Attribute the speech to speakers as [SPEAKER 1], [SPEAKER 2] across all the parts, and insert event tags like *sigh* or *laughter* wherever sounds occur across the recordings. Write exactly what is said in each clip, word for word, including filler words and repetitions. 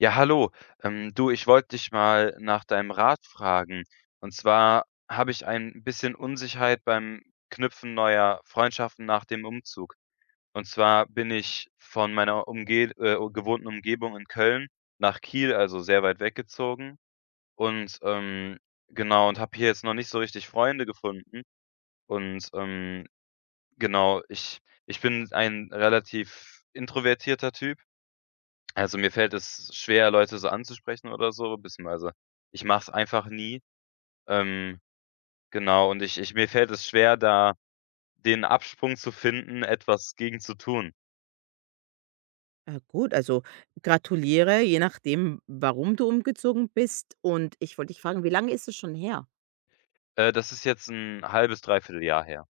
[SPEAKER 1] Ja, hallo. Ähm, du, ich wollte dich mal nach deinem Rat fragen. Und zwar habe ich ein bisschen Unsicherheit beim Knüpfen neuer Freundschaften nach dem Umzug. Und zwar bin ich von meiner umge äh, gewohnten Umgebung in Köln nach Kiel, also sehr weit weggezogen. Und ähm, genau, und habe hier jetzt noch nicht so richtig Freunde gefunden. Und ähm, genau, ich, ich bin ein relativ introvertierter Typ, also mir fällt es schwer, Leute so anzusprechen oder so, beziehungsweise ich mache es einfach nie. Ähm, genau, und ich ich mir fällt es schwer, da den Absprung zu finden, etwas gegen zu tun.
[SPEAKER 2] Ah, gut, also gratuliere, je nachdem, warum du umgezogen bist. Und ich wollte dich fragen, wie lange ist es schon her?
[SPEAKER 1] Äh, das ist jetzt ein halbes zwei Jahr her.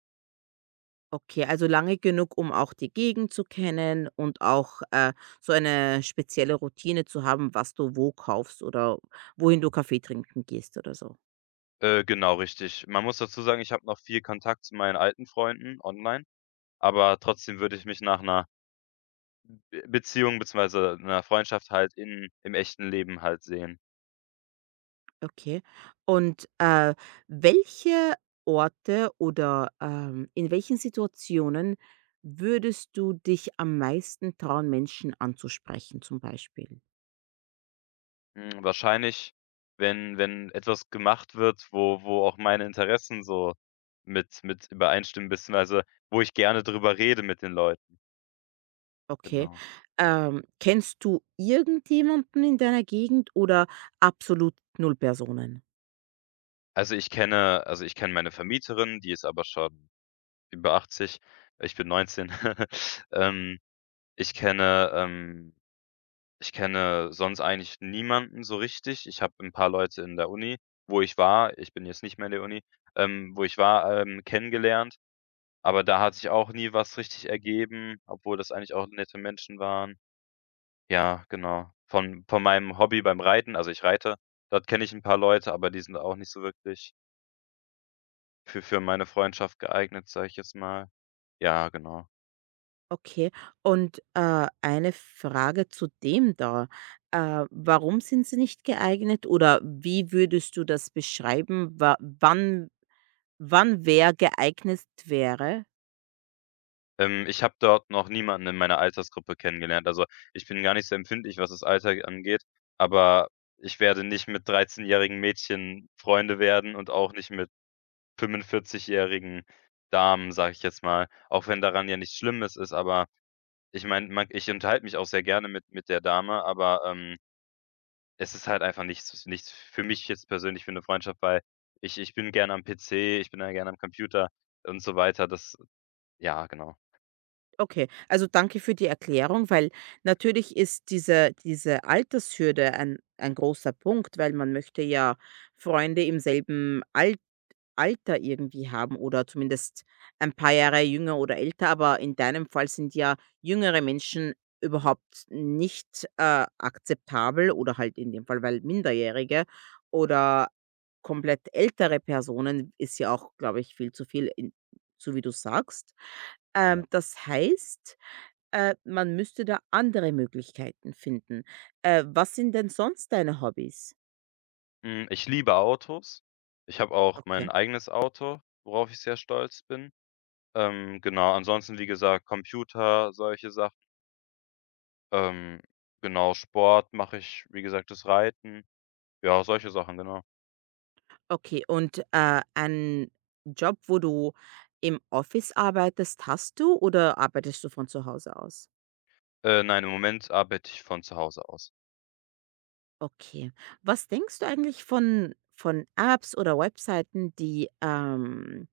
[SPEAKER 2] Okay, also lange genug, um auch die Gegend zu kennen und auch äh, so eine spezielle Routine zu haben, was du wo kaufst oder wohin du Kaffee trinken gehst oder so.
[SPEAKER 1] Äh, genau, richtig. Man muss dazu sagen, ich habe noch viel Kontakt zu meinen alten Freunden online, aber trotzdem würde ich mich nach einer Be Beziehung beziehungsweise einer Freundschaft halt in im echten Leben halt sehen.
[SPEAKER 2] Okay. Und äh, welche Orte oder ähm, in welchen Situationen würdest du dich am meisten trauen, Menschen anzusprechen, zum Beispiel?
[SPEAKER 1] Hm, wahrscheinlich, wenn wenn etwas gemacht wird, wo wo auch meine Interessen so mit mit übereinstimmen, beziehungsweise wo ich gerne drüber rede mit den Leuten,
[SPEAKER 2] Okay.
[SPEAKER 1] genau.
[SPEAKER 2] Ähm, kennst du irgendjemanden in deiner Gegend oder absolut Null Personen?
[SPEAKER 1] Also ich kenne, also ich kenne meine Vermieterin, die ist aber schon über achtzig, ich bin neunzehn. *laughs* Ähm, ich kenne ähm, ich kenne sonst eigentlich niemanden so richtig. Ich habe ein paar Leute in der Uni, wo ich war, ich bin jetzt nicht mehr in der Uni, ähm, wo ich war, ähm, kennengelernt. Aber da hat sich auch nie was richtig ergeben, obwohl das eigentlich auch nette Menschen waren. Ja, genau. Von von meinem Hobby beim Reiten, also ich reite, dort kenne ich 'n paar Leute, aber die sind auch nicht so wirklich für für meine Freundschaft geeignet, sage ich jetzt mal. Ja, genau.
[SPEAKER 2] Okay. Und, äh, eine Frage zu dem da. Äh, warum sind sie nicht geeignet oder wie würdest du das beschreiben, wa wann wann wer geeignet wäre?
[SPEAKER 1] Ähm, ich habe dort noch niemanden in meiner Altersgruppe kennengelernt. Also, ich bin gar nicht so empfindlich, was das Alter angeht, aber ich werde nicht mit dreizehnjährigen Mädchen Freunde werden und auch nicht mit fünfundvierzig-jährigen Damen, sage ich jetzt mal, auch wenn daran ja nichts Schlimmes ist, aber ich meine, ich unterhalte mich auch sehr gerne mit mit der Dame, aber ähm, es ist halt einfach nichts nichts für mich jetzt persönlich für eine Freundschaft, weil ich ich bin gerne am P C, ich bin da gerne am Computer und so weiter. Das Ja, genau.
[SPEAKER 2] Okay, also danke für die Erklärung, weil natürlich ist diese diese Altershürde ein ein großer Punkt, weil man möchte ja Freunde im selben Alter Alter irgendwie haben oder zumindest ein paar Jahre jünger oder älter, aber in deinem Fall sind ja jüngere Menschen überhaupt nicht, äh, akzeptabel oder halt in dem Fall, weil Minderjährige oder komplett ältere Personen ist ja auch, glaube ich, viel zu viel, in so wie du sagst.
[SPEAKER 1] Ja.
[SPEAKER 2] Ähm, das heißt, äh, man müsste da andere Möglichkeiten finden. Äh, was sind denn sonst deine Hobbys?
[SPEAKER 1] Hm, ich liebe Autos. Ich habe auch
[SPEAKER 2] Okay.
[SPEAKER 1] mein eigenes Auto, worauf ich sehr stolz bin. Ähm, genau, ansonsten, wie gesagt, Computer, solche Sachen. Ähm, genau, Sport mache ich, wie gesagt, das Reiten. Ja, solche Sachen, genau.
[SPEAKER 2] Okay, und, äh, einen Job, wo du im Office arbeitest, hast du oder arbeitest du von zu Hause aus?
[SPEAKER 1] Äh, nein, im Moment arbeite ich von zu Hause aus.
[SPEAKER 2] Okay. Was denkst du eigentlich von von Apps oder Webseiten, die, ähm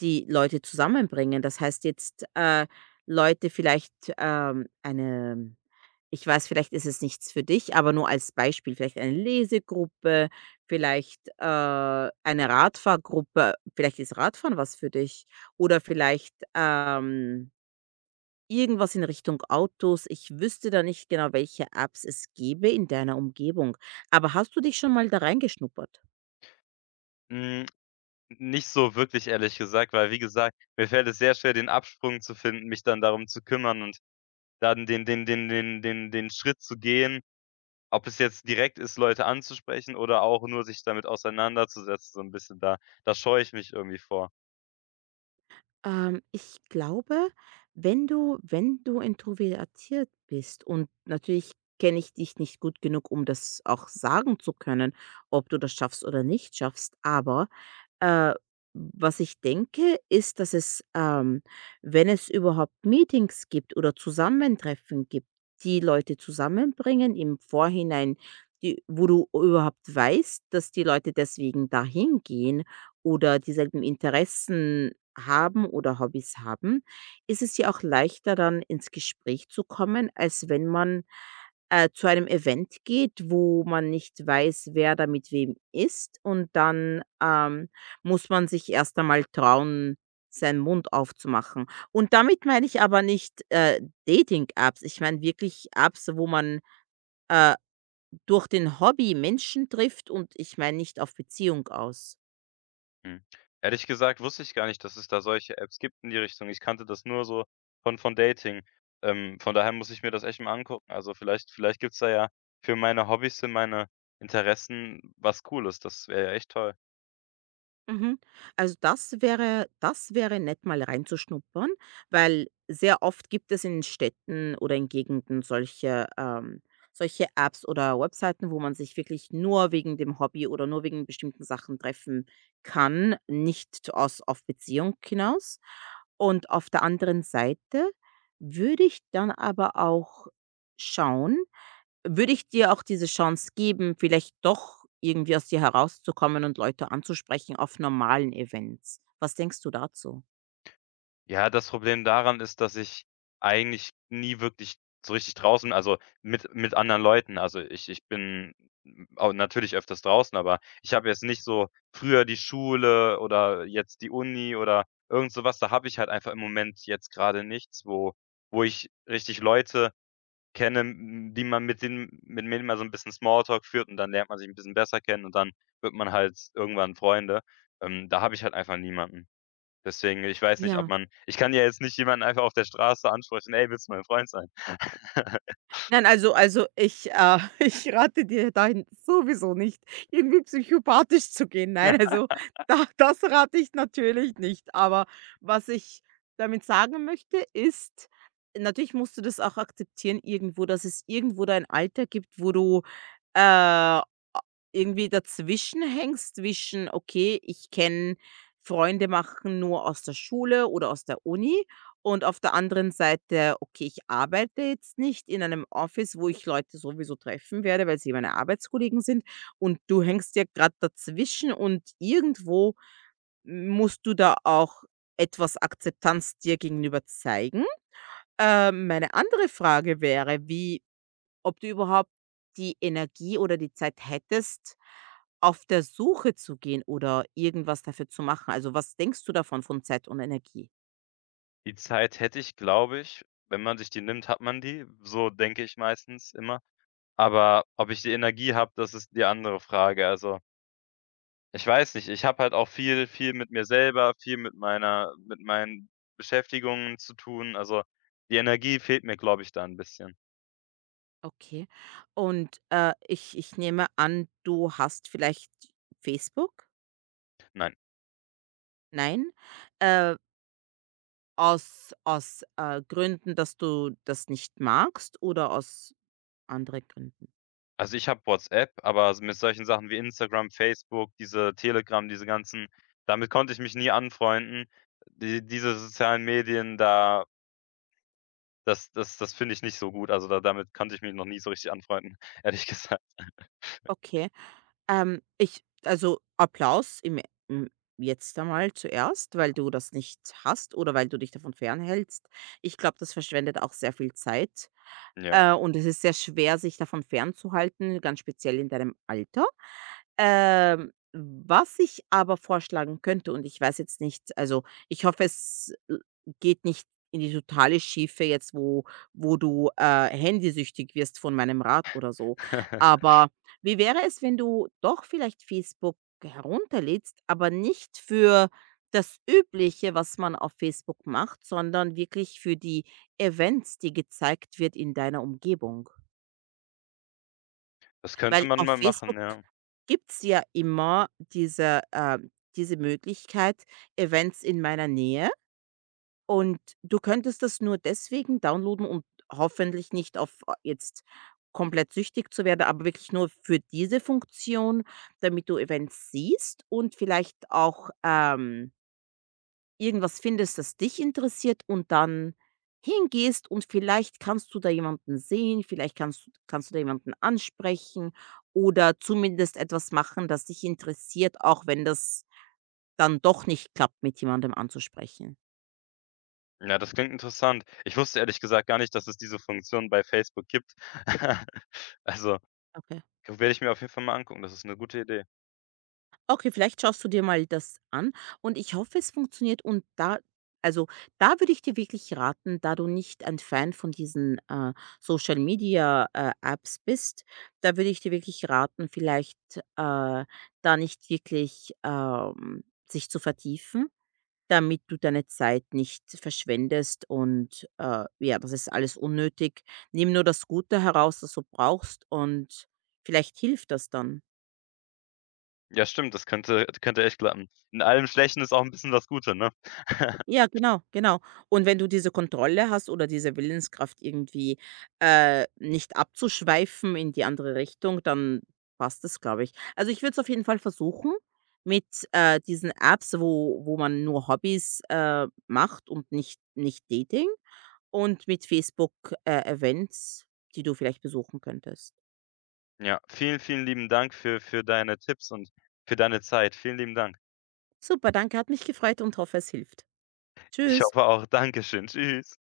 [SPEAKER 2] die Leute zusammenbringen? Das heißt jetzt, äh, Leute vielleicht. Ähm, eine Ich weiß, vielleicht ist es nichts für dich, aber nur als Beispiel, vielleicht eine Lesegruppe, vielleicht, äh, eine Radfahrgruppe. Vielleicht ist Radfahren was für dich oder vielleicht, ähm, irgendwas in Richtung Autos. Ich wüsste da nicht genau, welche Apps es gäbe in deiner Umgebung. Aber hast du dich schon mal da reingeschnuppert?
[SPEAKER 1] Hm, nicht so wirklich, ehrlich gesagt, weil, wie gesagt, mir fällt es sehr schwer, den Absprung zu finden, mich dann darum zu kümmern und dann den den den den den den Schritt zu gehen, ob es jetzt direkt ist, Leute anzusprechen oder auch nur sich damit auseinanderzusetzen, so ein bisschen, da da scheue ich mich irgendwie vor.
[SPEAKER 2] Ähm, ich glaube, wenn du wenn du introvertiert bist und natürlich kenne ich dich nicht gut genug, um das auch sagen zu können, ob du das schaffst oder nicht schaffst, aber äh, was ich denke, ist, dass es, ähm, wenn es überhaupt Meetings gibt oder Zusammentreffen gibt, die Leute zusammenbringen im Vorhinein, die, wo du überhaupt weißt, dass die Leute deswegen dahin gehen oder dieselben Interessen haben oder Hobbys haben, ist es ja auch leichter dann ins Gespräch zu kommen, als wenn man äh, zu einem Event geht, wo man nicht weiß, wer da mit wem ist und dann ähm, muss man sich erst einmal trauen, seinen Mund aufzumachen. Und damit meine ich aber nicht, äh, Dating-Apps. Ich meine wirklich Apps, wo man, äh, durch den Hobby Menschen trifft und ich meine nicht auf Beziehung aus.
[SPEAKER 1] Mhm. Ehrlich gesagt wusste ich gar nicht, dass es da solche Apps gibt in die Richtung. Ich kannte das nur so von von Dating. Ähm, von daher muss ich mir das echt mal angucken. Also vielleicht vielleicht gibt's da ja für meine Hobbys, für meine Interessen was Cooles. Das wäre ja echt toll.
[SPEAKER 2] Mhm. Also, das wäre das wäre nett, mal reinzuschnuppern, weil sehr oft gibt es in Städten oder in Gegenden solche, ähm solche Apps oder Webseiten, wo man sich wirklich nur wegen dem Hobby oder nur wegen bestimmten Sachen treffen kann, nicht aus auf Beziehung hinaus. Und auf der anderen Seite würde ich dann aber auch schauen, würde ich dir auch diese Chance geben, vielleicht doch irgendwie aus dir herauszukommen und Leute anzusprechen auf normalen Events. Was denkst du dazu?
[SPEAKER 1] Ja, das Problem daran ist, dass ich eigentlich nie wirklich so richtig draußen, also mit mit anderen Leuten, also ich ich bin, hm, au natürlich öfters draußen, aber ich habe jetzt nicht so früher die Schule oder jetzt die Uni oder irgend so was. Da habe ich halt einfach im Moment jetzt gerade nichts, wo wo ich richtig Leute kenne, m die man, mit denen mit denen mal so ein bisschen Smalltalk führt und dann lernt man sich ein bisschen besser kennen und dann wird man halt irgendwann Freunde. Ähm, da habe ich halt einfach niemanden. Deswegen, ich weiß nicht, ob
[SPEAKER 2] Ja.
[SPEAKER 1] man, ich kann ja jetzt nicht jemanden einfach auf der Straße ansprechen: „Ey, willst du mein Freund sein?“ *laughs*
[SPEAKER 2] Nein, also also ich, äh *laughs* ich rate dir dahin sowieso nicht, irgendwie psychopathisch zu gehen. Nein,
[SPEAKER 1] Ja,
[SPEAKER 2] also da das rate ich natürlich nicht. Aber was ich damit sagen möchte, ist, natürlich musst du das auch akzeptieren irgendwo, dass es irgendwo dein Alter gibt, wo du, äh irgendwie dazwischen hängst, zwischen: „Okay, ich kenne Freunde machen nur aus der Schule oder aus der Uni" und auf der anderen Seite: „Okay, ich arbeite jetzt nicht in einem Office, wo ich Leute sowieso treffen werde, weil sie meine Arbeitskollegen sind" und du hängst ja gerade dazwischen und irgendwo musst du da auch etwas Akzeptanz dir gegenüber zeigen. Ähm, meine andere Frage wäre, wie ob du überhaupt die Energie oder die Zeit hättest, auf der Suche zu gehen oder irgendwas dafür zu machen. Also, was denkst du davon von Zeit und Energie?
[SPEAKER 1] die Zeit hätte ich, glaube ich, wenn man sich die nimmt, hat man die. So denke ich meistens immer. Aber ob ich die Energie habe, das ist die andere Frage. Also ich weiß nicht, ich habe halt auch viel viel mit mir selber, viel mit meiner, mit meinen Beschäftigungen zu tun. Also die Energie fehlt mir, glaube ich, da 'n bisschen.
[SPEAKER 2] Okay. Und, äh, ich ich nehme an, du hast vielleicht Facebook?
[SPEAKER 1] Nein.
[SPEAKER 2] Nein? Äh, aus aus, äh, Gründen, dass du das nicht magst oder aus anderen Gründen?
[SPEAKER 1] Also ich habe WhatsApp, aber s mit solchen Sachen wie Instagram, Facebook, diese Telegram, diese ganzen, damit konnte ich mich nie anfreunden. Die diese sozialen Medien da, das das das finde ich nicht so gut. Also da damit konnte ich mich noch nie so richtig anfreunden, *laughs* ehrlich gesagt.
[SPEAKER 2] Okay. Ähm, ich also, Applaus im im jetzt einmal zuerst, weil du das nicht hast oder weil du dich davon fernhältst. Ich glaube, das verschwendet auch sehr viel Zeit.
[SPEAKER 1] Ja.
[SPEAKER 2] Äh, und es ist sehr schwer, sich davon fernzuhalten, ganz speziell in deinem Alter. Ähm, was ich aber vorschlagen könnte, und ich weiß jetzt nicht, also ich hoffe, es, äh, geht nicht in die totale Schiefe jetzt, wo wo du, äh, handysüchtig wirst von meinem Rat oder so.
[SPEAKER 1] *laughs*
[SPEAKER 2] Aber wie wäre es, wenn du doch vielleicht Facebook herunterlädst, aber nicht für das Übliche, was man auf Facebook macht, sondern wirklich für die Events, die gezeigt wird in deiner Umgebung.
[SPEAKER 1] Das könnte
[SPEAKER 2] Weil
[SPEAKER 1] man
[SPEAKER 2] auf
[SPEAKER 1] mal machen,
[SPEAKER 2] Facebook
[SPEAKER 1] ja.
[SPEAKER 2] gibt's ja immer diese ähm, diese Möglichkeit, Events in meiner Nähe, und du könntest das nur deswegen downloaden und hoffentlich nicht auf äh, jetzt komplett süchtig zu werden, aber wirklich nur für diese Funktion, damit du Events siehst und vielleicht auch, ähm irgendwas findest, das dich interessiert und dann hingehst, und vielleicht kannst du da jemanden sehen, vielleicht kannst du kannst du da jemanden ansprechen oder zumindest etwas machen, das dich interessiert, auch wenn das dann doch nicht klappt, mit jemandem anzusprechen.
[SPEAKER 1] Ja, das klingt interessant. Ich wusste ehrlich gesagt gar nicht, dass es diese Funktion bei Facebook gibt. *laughs* Also werde ich mir auf jeden Fall mal angucken. Das ist eine gute Idee.
[SPEAKER 2] Okay, vielleicht schaust du dir mal das an, und ich hoffe, es funktioniert, und da also, da würde ich dir wirklich raten, da du nicht ein Fan von diesen, äh, Social Media, äh, Apps bist, da würde ich dir wirklich raten, vielleicht, äh, da nicht wirklich, ähm, sich zu vertiefen, damit du deine Zeit nicht verschwendest und, äh, ja, das ist alles unnötig. Nimm nur das Gute heraus, das du brauchst, und vielleicht hilft das dann.
[SPEAKER 1] Ja, stimmt, das könnte könnte echt klappen. In allem Schlechten ist auch 'n bisschen das Gute, ne? *laughs*
[SPEAKER 2] Ja, genau, genau. Und wenn du diese Kontrolle hast oder diese Willenskraft irgendwie, äh, nicht abzuschweifen in die andere Richtung, dann passt es, glaube ich. Also, ich würde es auf jeden Fall versuchen mit, äh, diesen Apps, wo wo man nur Hobbys, äh, macht und nicht nicht Dating, und mit Facebook, äh, Events, die du vielleicht besuchen könntest.
[SPEAKER 1] Ja, vielen, vielen lieben Dank für für deine Tipps und für deine Zeit. Vielen lieben Dank.
[SPEAKER 2] Super, danke, hat mich gefreut und hoffe, es hilft.
[SPEAKER 1] Ich
[SPEAKER 2] Tschüss.
[SPEAKER 1] hoffe auch. Dankeschön. Tschüss.